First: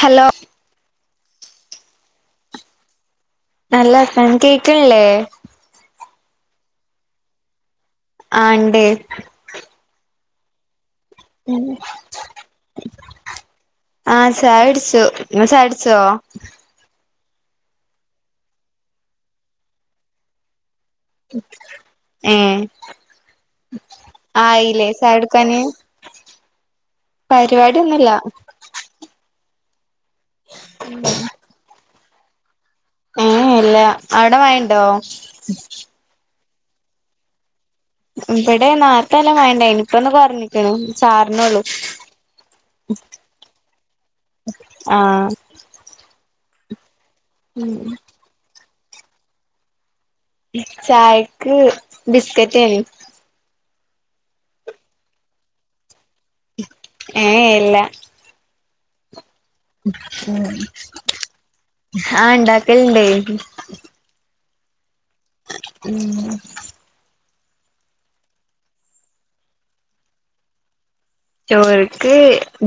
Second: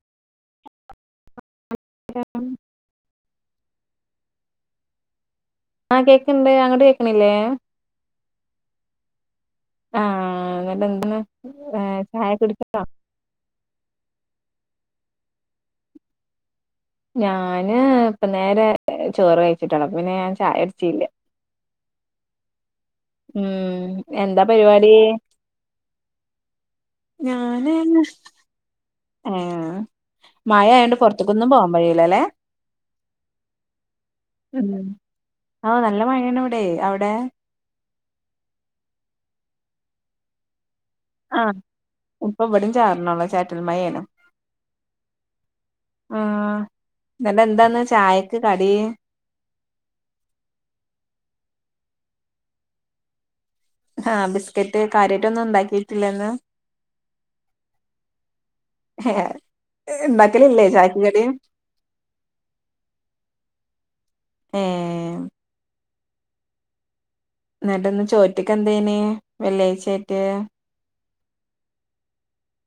Hello അം [unintelligible] അല്ല താൻ കേക്കണില്ലേ ആഹ് കേക്കണ്ട് അങ്ങോട്ട് കേക്കണില്ലേ ആഹ് ഉണ്ട് ആഹ് എന്നിട്ട് എന്താണ് എഹ് ചായ കുടിച്ചട്ടോ ആഹ് ചായടിച്ചു നിങ്ങ ചായടിച്ചോ ഞാന് ഇപ്പ നേരെ ചോറ് കഴിച്ചിട്ടാണ് പിന്നെ ഞാൻ ചായ കുടിച്ചില്ല ഏഹ് ഉം എന്താ ആയില്ലേ പരിപാടി ചായടിക്കാന് പരിപാടിയൊന്നുംല്ല ഉം മയായണ്ട് പുറത്തേക്കൊന്നും പോവാൻ വഴിയില്ലല്ലെ ഏഹ് ഇല്ല അവിടെ മയണ്ടോ ആഹ് നല്ല മയണ്ട് ണ്ടേ അവിടെ ഇവിടെ നേരത്തെ നല്ല മയയുണ്ടായിരുന്നു ഇപ്പോ ഒന്ന് കുറഞ്ഞു ഉം ആഹ് ചാറണേയുള്ളൂ ഇപ്പൊ ഇവടിം ചാർണൊള്ളു ചാറ്റൽ മഴേണ് ആഹ് ആഹ് ഇന്നലെ ഉം എന്താന്ന് ചായക്ക് കടി ചായയ്ക്ക് ബിസ്ക്കെറ്റ്നി ആഹ് ബിസ്കറ്റ് കാര്യാട്ടൊന്നും ഉണ്ടാക്കിട്ടില്ലന്ന് ഏഹ് ഇല്ല [unintelligible] ഉം ഇണ്ടാക്കലില്ലേ ചായക്ക് കടി ഞാൻ ഉണ്ടാക്കലില്ലേ ഏഹ് ഉം എന്നിട്ട് ഇന്ന് ചോറ്റക്ക് എന്തേന് വെള്ളിയാഴ്ച ആയിട്ട് ചോർക്ക്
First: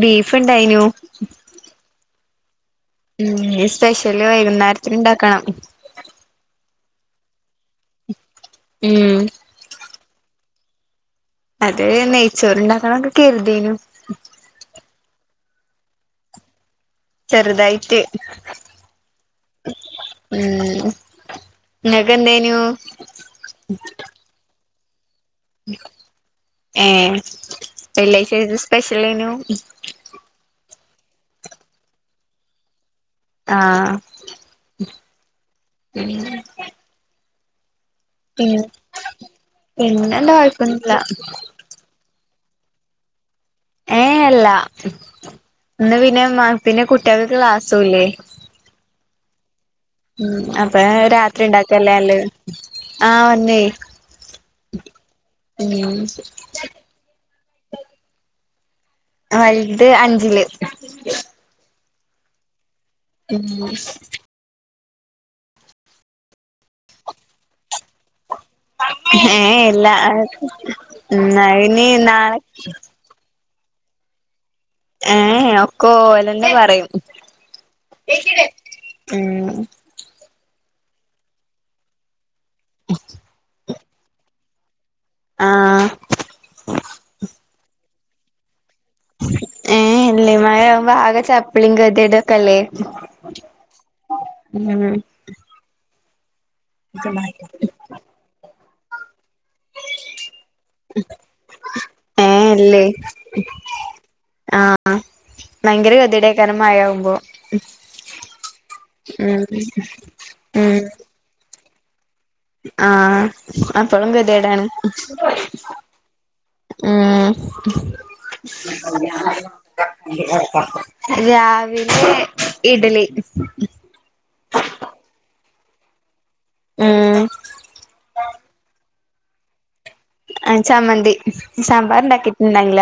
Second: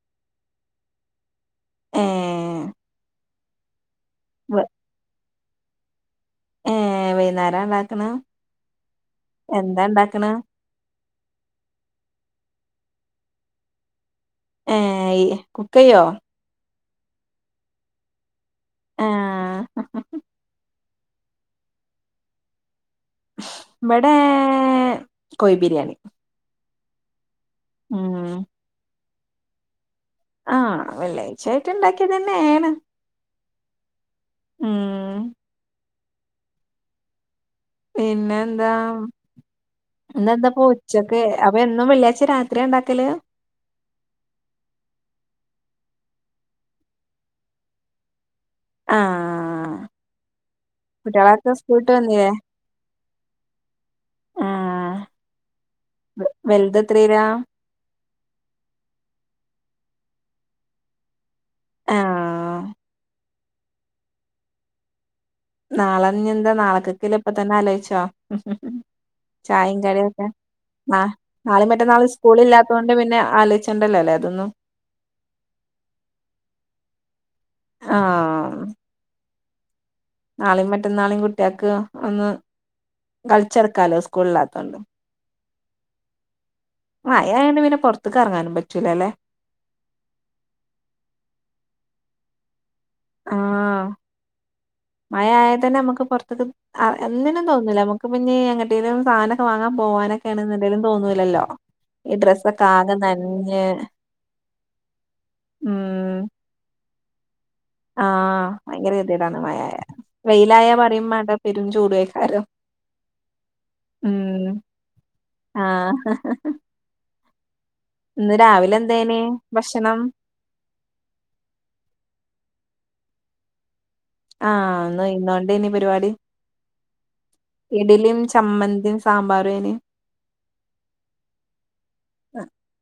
ബീഫ് ഉണ്ടായിനു എഹ് ഉം സ്പെഷ്യല് വൈകുന്നേരത്തിന് ഉണ്ടാക്കണം ഉം വൈകുന്നേരം ഉണ്ടാക്കണ ഉം എന്താ ഉണ്ടാക്കണ അത് നെയ്ച്ചോറുണ്ടാക്കണമെന്ന് കരുതിയിനു ഏഹ് കുക്കയോ ചെറുതായിട്ട് ആഹ് ഉം നിങ്ങക്കെന്തേനു ഇവിടെ കോയി ബിരിയാണി ഏഹ് വെള്ളാഴ് ഉം ചായിട്ട് സ്പെഷ്യൽ അയ്നു ആഹ് വെള്ളാഴ്ച ആയിട്ട് ഉണ്ടാക്കിയത് തന്നെയാണ് ആഹ് ഉം പിന്നെ പിന്നെന്താ പിന്നെന്താ ഇന്നെന്താപ്പൊ കൊഴപ്പൊന്നുല്ല ഉച്ചക്ക് അപ്പൊ എന്നും വെള്ളിയാഴ്ച രാത്രിയാ ഉണ്ടാക്കല് ഏഹ് അല്ല ഇന്ന് പിന്നെ പിന്നെ കുട്ടികക്ക് ക്ലാസുല്ലേ ആഹ് ഉം അപ്പൊ രാത്രി കുട്ട്യാളൊക്കെ സ്കൂള്ട്ട് ഉണ്ടാക്കല്ലേ നല്ലത് വന്നില്ലേ ആഹ് വന്നെയ് ഉം വെൽത് എത്രീലാ വെൽത് അഞ്ചില് ആഹ് ഉം നാളെ ഇഞ്ഞി എന്താ നാളക്കെക്കെള്ളെ ഇപ്പ തന്നെ ആലോചിച്ചോ ഉം ഏ ചായയും ഇല്ല കടിയും ഒക്കെ ഉം നാളെ അയിന് മറ്റന്നാളും നാളെ സ്കൂളല്ലാത്തൊണ്ട് ണ്ട് പിന്നെ ആലോയ്ച്ചണ്ടല്ലോ ല്ലേ അതൊന്നും ഏ ഏഹ് ഒക്കെ ഓലെന്നെ പറയും ആഹ് ഉം നാളെയും മറ്റന്നാളെയും കുട്ട്യാൾക്ക് ഒന്ന് കളിച്ചടക്കാലോ സ്കൂളില്ലാത്തോണ്ട് ആഹ് മഴ ആയോണ്ട് പിന്നെ പുറത്ത്ക്കെറങ്ങാനും പറ്റൂലാല്ലേ ഏയ് ഇല്ല മഴ ആവുമ്പം ആകെ ചപ്പ്ളിയും കെതേടൊക്കല്ലേ ഉം മഴ ആയാൽ തന്നെ നമുക്ക് പൊറത്ത്ക്ക് എന്തിനും തോന്നുല്ല നമുക്ക് അപ്പൊ പിന്നെ എങ്ങട്ടേലും സാനൊക്കെ വാങ്ങാൻ പോവാനൊക്കെ ആണ്ന്ന്ണ്ടേലും തോന്നൂലല്ലോ ഈ ഏഹ് ഡ്രസ്സൊക്കെ ഇല്ലേ ആകെ നനഞ്ഞ് ആഹ് ഭയങ്കര ഉം കെതേടെയ്ക്കാരം മഴാവുമ്പോ ആഹ് ഭയങ്കര കെതേടാണ് മഴ ആയ വെയിലായ പറയുമ്പാണ്ട പെരും ചൂടയ്ക്കാരം ആഹ അപ്പളും കെതേടാണ് ആഹ് ഉം ഇന്ന് രാവിലെ എന്തേനി ഭക്ഷണം രാവിലെ ഇഡ്ലി ആഹ് ഒന്ന് ഇന്നോണ്ട് അയ്നിം പരിപാടി ഉം ഇടിലും ചമ്മന്തിയും സാമ്പാർ അയ്നിം ആഹ് ചമ്മന്തി സാമ്പാർ ഉണ്ടാക്കിട്ടുണ്ടായ്ന്നില്ല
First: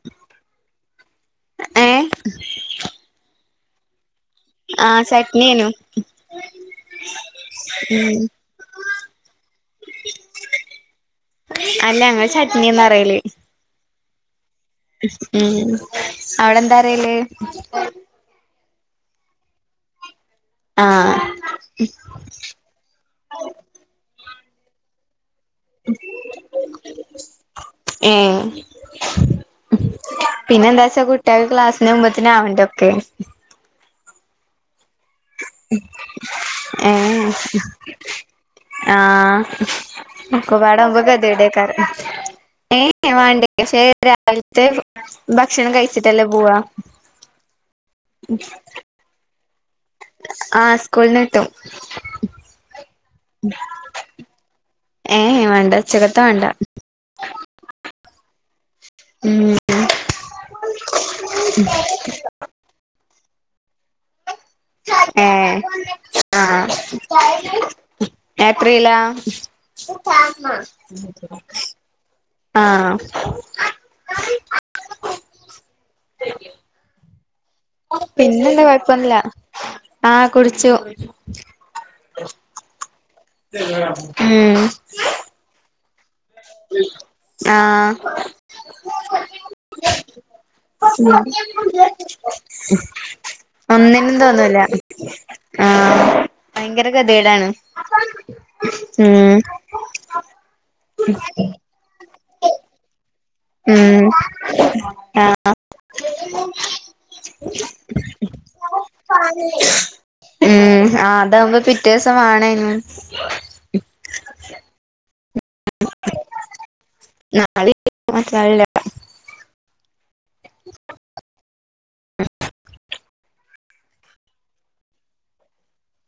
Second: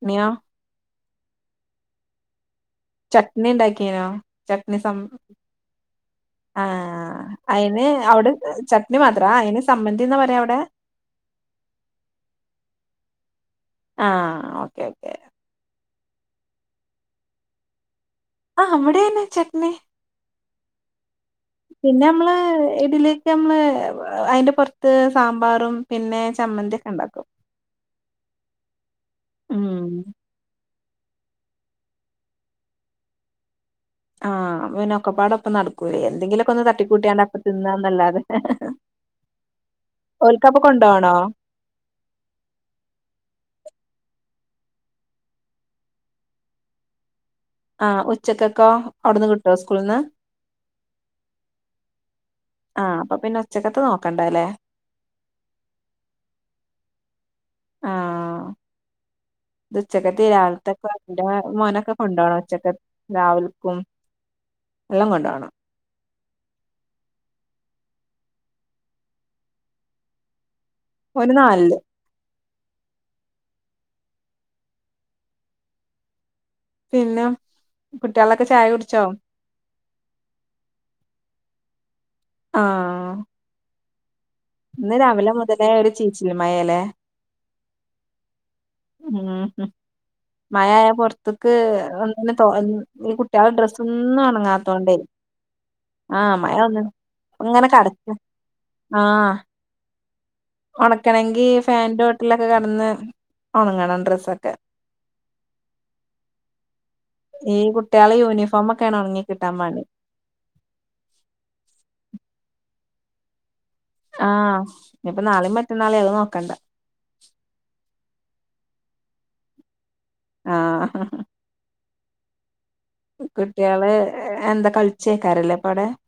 [unintelligible] ഏഹ് ചട്നി ഉണ്ടാക്കിനോ ആഹ് ചട്നി അയ്നു ആഹ് അയിന് ഉം അവിടെ ചട്നി മാത്ര അയിന് സമ്മന്തിന്നാ പറയാ അവിടെ അല്ല ഞങ്ങള് ചട്നിന്ന അറയല് ആഹ് ഓക്കെ ഓക്കേ ഉം അവിടെന്താ അറയല് ആഹ് അവിടെയന്നെ ചട്നി ആഹ് പിന്നമ്മള് ഇതിലേക്ക് നമ്മള് അയ്ന്റെ പുറത്ത് സാമ്പാർ പിന്നെ ചമ്മന്തി ഒക്കെ ഇണ്ടാക്കും ഏഹ് ഉം പിന്നെ എന്താച്ചാ കുട്ട്യാള് ക്ലാസിന് പോവുമ്പോത്തിനു ആവണ്ട ഒക്കെ ആഹ് അപ്പൊ പിന്നെ ഒക്കെ പാടെ ഒപ്പം നടക്കൂലെ എന്തെങ്കിലൊക്കെ ഒന്ന് ഏ തട്ടിക്കൂട്ടിയാണ്ട് അപ്പ തിന്നാന്നല്ലാതെ ആഹ് ഓൽക്കപ്പൊ കൊണ്ടോണോ [unintelligible] ഭക്ഷണം കഴിച്ചിട്ടല്ലേ പോവാ ആഹ് ഉച്ചക്കെക്കോ അവുട്ന്ന് കിട്ടോ സ്കൂളീന്ന് ആഹ് സ്കൂളീന്ന് കിട്ടും ആഹ് അപ്പൊ പിന്നെ ഉച്ചക്കത്തെ നോക്കണ്ടല്ലേ ഏഹ് വേണ്ട ഉച്ചക്കത്ത് വേണ്ട [inaudible] ഉച്ചക്കതേം രാവിലത്തേക്കും ന്റെ മോൻ മോനൊക്കെ കൊണ്ടോണം ഉച്ചക്കത്ത് രാവ്ൽക്കും ഏഹ് ആഹ് എത്രയിലാ ഓന് നാലില് ആഹ് പിന്നെ കുട്ടികളൊക്കെ പിന്നെന്താ ചായ കുടിച്ചോ കൊഴപ്പൊന്നുല്ല ആഹ് കുടിച്ചു ആഹ് [unintelligible] ഇന്ന് രാവിലെ മൊതലേ ഒരു ചീച്ചിലാ ആഹ് ഉം മഴയായ പൊറത്തുക്ക് ഒന്നും തോ ഈ കുട്ടിയോളെ ഒന്നിനും ഡ്രസ്സൊന്നും തോന്നൂല ഒണങ്ങാത്തോണ്ടേ ആഹ് മഴ വന്ന്ണ് ഭയങ്കര ഗതികേടാണ് ഇങ്ങനെ കെടക്കണ്‌ ആഹ് ഉം ഒണക്കണെങ്കി ഫാന്റെ ചോട്ടിലൊക്കെ കെടന്ന് ഒണങ്ങണം ഉം ഡ്രെസ്സൊക്കെ ആഹ് ആഹ് ഈ കുട്ട്യാള യൂണിഫോമൊക്കേണ് ഒണങ്ങി കിട്ടാൻ പണി ഉം ആഹ് അതാവുമ്പൊ പിറ്റേ ദിവസം [unintelligible] ആഹ് ഇനിപ്പൊ നാളെം മറ്റനാളും [unintelligible] നോക്കണ്ട [unintelligible] ആഹ് കുട്ട്യാള് എന്താ [unintelligible]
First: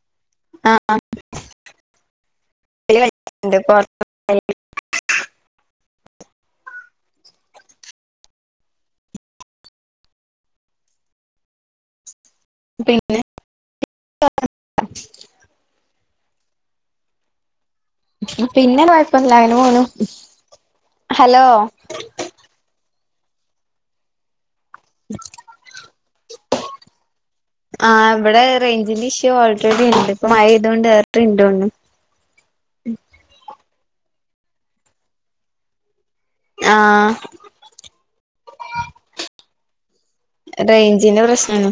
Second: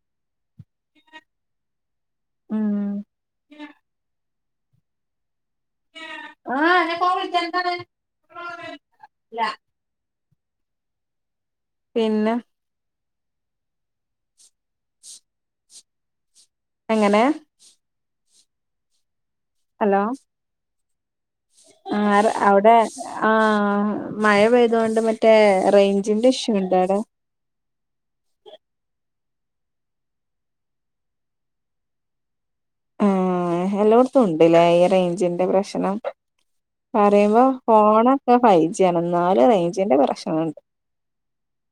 ഉം [unintelligible] [unintelligible] പിന്നെ പിന്നെ എങ്ങനെ പിന്നെ കൊഴപ്പ ഇല്ല അങ്ങനെ പോണു ഹലോ ആറ് അവിടെ ആഹ് മഴ പെയ്തോണ്ട് മറ്റേ റെയ്ഞ്ച്ന്റെ ഇഷ്യുണ്ടൊ അവിടെ ആഹ് ഇവിടെ റെയ്ഞ്ച്ന്റ ഇഷ്യു ഓൾറെഡി ഉണ്ട് ഇപ്പ മഴ പെയ്തോണ്ട് [unintelligible] ആഹ് എല്ലോട്ത്തൂണ്ട്ലേ ഈ റെയ്ഞ്ചിന്റെ പ്രശ്നം ആഹ് പറയുമ്പോ ഫോണൊക്കെ ഫൈജി ആണ് എന്നാലും റെയിഞ്ച്ന്റെ പ്രശ്നങ്ങള്ണ്ട് [unintelligible] പ്രശ്നാണ്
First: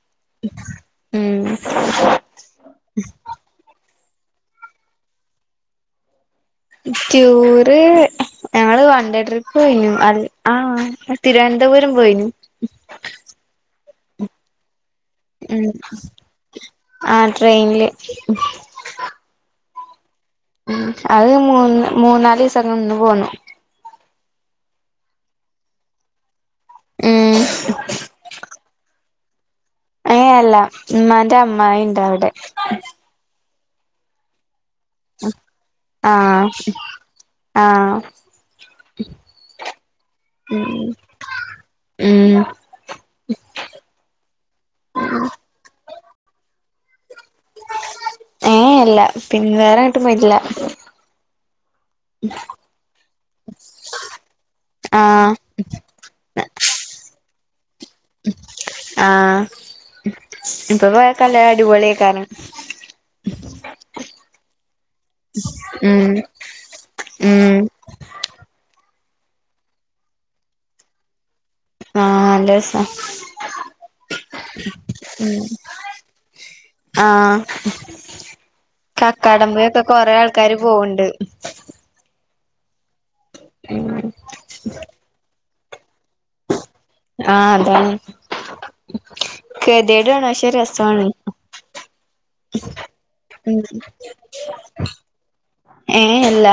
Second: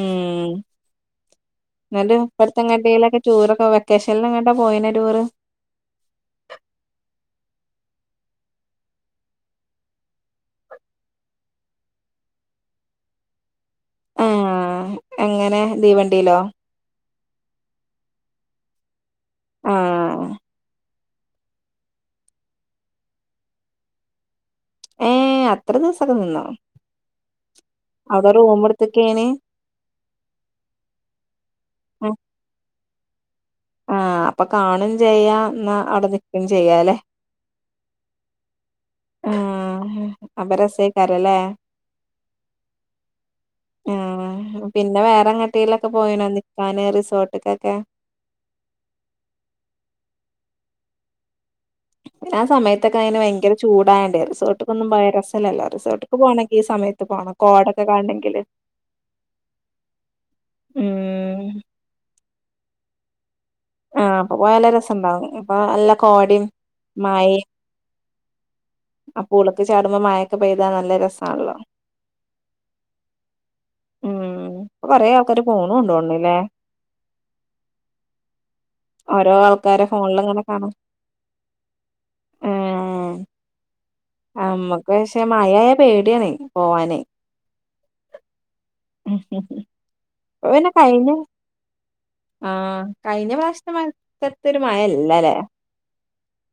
ഉം ഉം എന്നിട്ട് ഇപ്പട്ത്തെങ്ങട്ടേലൊക്കെ ടൂറൊക്കെ വെക്കേഷൻലെങ്ങട്ടാ പോയീന്ന് ടൂറ് ടൂറ് ഞങ്ങള് വൺണ്ടേ ട്രിപ്പ് പോയീനു ആഹ് തിരുവനന്തപുരം പോയീനു ആഹ് എങ്ങനെ തീവണ്ടീലോ ആഹ് ട്രെയിനില് ആഹ് അത് മൂന്ന് മൂന്നാലീസം നിന്ന് പോന്നു ഏഹ് അത്ര ദിവസൊക്കെ നിന്നോ ഉം അവരെ ഹോം വർക്കെങ്ങനെ? ഏയ് അല്ല ഉമ്മാന്റെ അമ്മായിണ്ട് അവിടെ. ആഹ് അപ്പൊ കാണും ചെയ്യാം എന്നാ അവിടെ നിക്കും ആഹ് ചെയ്യാല്ലെ. ആഹ്. ആഹ് അപ്പൊ ഉം ഉം രസേക്കാരല്ലേ ഉം. ഉം. ആഹ് പിന്നെ വേറെങ്ങട്ടയിലൊക്കെ പോയിണോ നിക്കാന് റിസോട്ട്ക്കൊക്കെ. ഏയ് അല്ല പിന്നെ വേറെങ്ങട്ടും പോയ്ട്ടില്ല. ആ സമയത്തൊക്കെ അയിന് ഭയങ്കര ചൂടായോണ്ടേ റിസോട്ട്ക്കൊന്നും പോയാ ആഹ് രസല്ലല്ലോ റിസോട്ട്ക്ക് പോണെങ്കി ഈ സമയത്ത് പോണം. കോടൊക്കെ കാണണെങ്കില് ആഹ് ഉം. പൊളീകാരം ആഹ് അപ്പൊ പോയ നല്ല രസംണ്ടാവും അപ്പൊ നല്ല ഉം കോടീം മയിം. ഉം ആ പുള്ക്ക് ചാടുമ്പോ മയൊക്കെ പെയ്താൽ നല്ല രസാണല്ലോ. ആഹ് നല്ലരസാ. ഉം ഇപ്പൊ കൊറേ ആൾക്കാര് ഉം പോണുണ്ട് തോന്നുന്നുല്ലേ ആഹ്. ഓരോ കക്കാടം പൊയേക്കെ ആൾക്കാരെ കൊറേ ഫോണിൽ ഇങ്ങനെ ആൾക്കാര് കാണാം പോവ്ണ്ട്. ഉം. നമ്മുക്ക് പക്ഷെ മഴായ പേടിയാണ് പോവാന്. ആഹ് അതാണ് കേട്ടീട്ടാണ് ഇപ്പൊ പക്ഷെ പിന്നെ രസാണ്. കഴിഞ്ഞ ആഹ് കഴിഞ്ഞ പ്രാവ്ശ്യത്തെ മയക്കൊത്ത ഒരു മഴല്ലലേ. ഏഹ് അല്ല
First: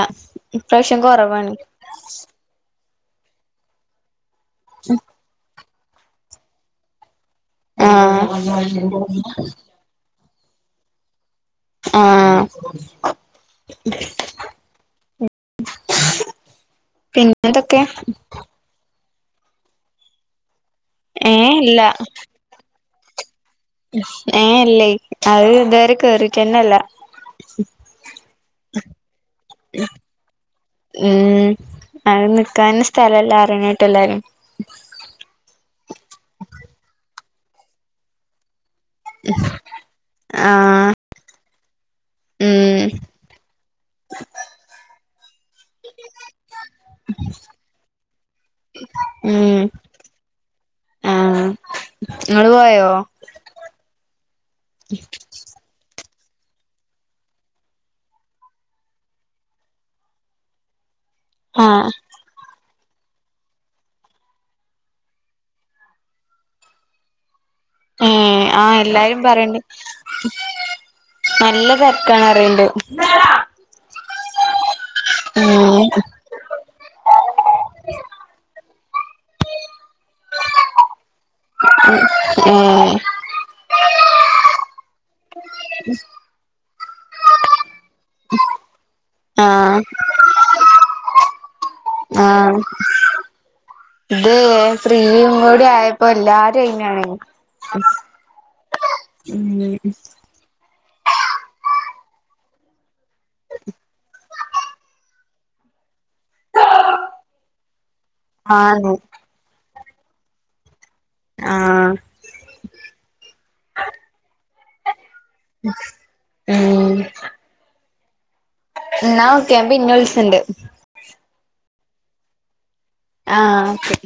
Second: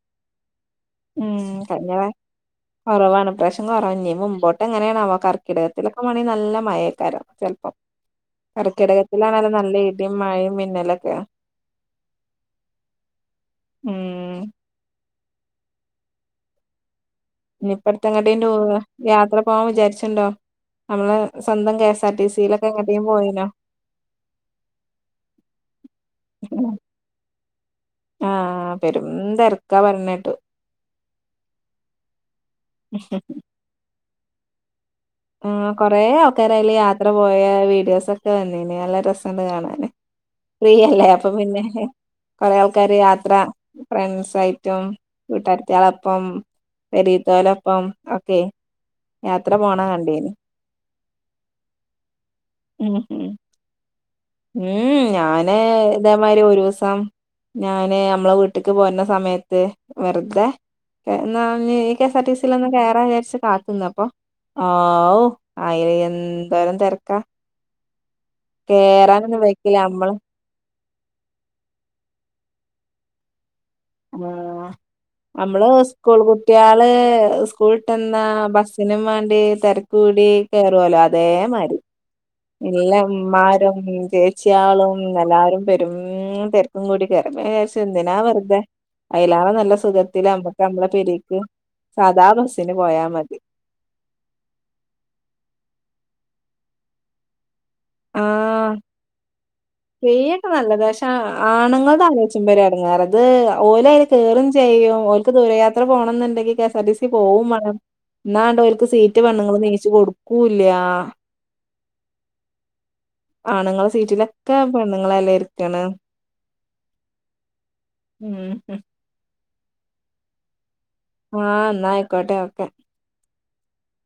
ഇപ്രാശ്യം കൊറവാണ്. കൊറവാണ് ഇപ്രാശ്യം കൊറവന്നേ മുമ്പോട്ട് എങ്ങനെയാണാവോ കർക്കിടകത്തിലൊക്കെ മാണെങ്കി നല്ല മയേക്കാരം. ആഹ് കർക്കിടകത്തിലാണല്ലൊ നല്ല ഇടിയും മഴയും മിന്നലൊക്കെ. ഉം ആഹ്. പിൻ [unintelligible] ടൂറോവാ? യാത്ര പോവാൻ വിജാരിച്ചിണ്ടോ നമ്മളെ ഏ സ്വന്തം ഇല്ല കെ എസ് ആർ ടി സിയിലൊക്കെ എങ്ങട്ടേം പോയാലോ? ഏഹ് അല്ലേ അഹ് അത് ഇതുവരെ കേറിട്ടല്ല. ആഹ് പെരുംത്തെരക്കാ പറഞ്ഞേട്ടു. ഉം അഹ് നിക്കാനു. സ്ഥലല്ല പറണേട്ടു എല്ലാരും. ആഹ് കൊറെ ആൾക്കാരതില് യാത്ര പോയ വീഡിയോസ് ഒ ക്കെ വന്നീനി നല്ല രസണ്ട് കാണാന് ആഹ് ഫ്രീയല്ലേ അപ്പൊ പിന്നെ. കൊറെ ഉം ആൾക്കാര് യാത്ര ഫ്രണ്സായിട്ടും. കൂട്ടാരത്തിയാളപ്പം പെരീത്തോലപ്പം ഒക്കെ. യാത്ര ഉം പോണ കാണാം ആഹ് ഇങ്ങള് പോയോ? ഉം ഉം ഉം ഞാന്. ഇതേമാരി ഒരുസം ഞാന് നമ്മളെ വീട്ട്ക്ക് പോര്ന്ന സമയത്ത് വെറുതെ. എന്ന ആഹ് ഈ കെസ് ആർ ടി സി. ത്തിലൊന്ന് കേറാ വിജാരിച്ച് കാത്ത്ന്നപ്പൊ ആവു അയിൽ എന്തോരം തെരക്കാ. ഏഹ് ആ എല്ലാരും കേറാനൊന്നും പറയ്ണ്ടേ. വൈക്കില്ല നമ്മള് നല്ല തെര്ക്കാണ് പറയ്ണ്ട്. ആഹ് നമ്മള് ഉം സ്കൂൾ പോ ട്ട്യാള് സ്കൂളിട്ടെന്നാ ബസ്സിനും വേണ്ടി തെരക്കൂടി കേറുവല്ലോ അതേ മാരി. ഉം അതേ മ്മാരും ചേച്ചിയാളും എല്ലാരും പെരും തെരക്കും കൂടി കേർണ് പിന്നെ ഞാ വിചാരിച്ച്. എന്തിനാ വെറുതെ. ഐലേറെ നല്ല ആഹ് സുഖത്തിൽ അമ്മക്ക് അമ്മളെ പെരീക്ക് സാദാ ആഹ് ബസ്സിന് പോയാ മതി. ഇത് ഫ്രീയും കൂടി ആയപ്പോ എല്ലാരും ഐനാണ്. ഉം. നല്ലതാപക്ഷെ ആണുങ്ങൾത് ആലോയ്ച്ചുംബോ ഒരെടങ്ങേറാ ഇത് ഓലോയ്ല് കേറും ചെയ്യും ഓൽക്ക് ദൂരയാത്ര പോണംന്നുണ്ടെങ്കി കെ എസ്ആർ ടി സിക്ക് പോവും വാണം എന്നാണ്ടൊ ഓൽക്ക് ആന്ന് സീറ്റ് ഒറ്റ പെണ്ണുങ്ങളും നീച്ച് കൊടുക്കൂല്ലാ ആഹ് ആണുങ്ങളെ സീറ്റിലൊക്കെ പെണ്ണുങ്ങളെല്ലേ ഇരി ഉം ഉം ന്നാ ഓക്കെ ഞാം പിന്നെ വിള്ച്ചണ്ട് ആ ന്നാ ആയ്ക്കോട്ടെ ഓക്കെ ആഹ് ക്കേ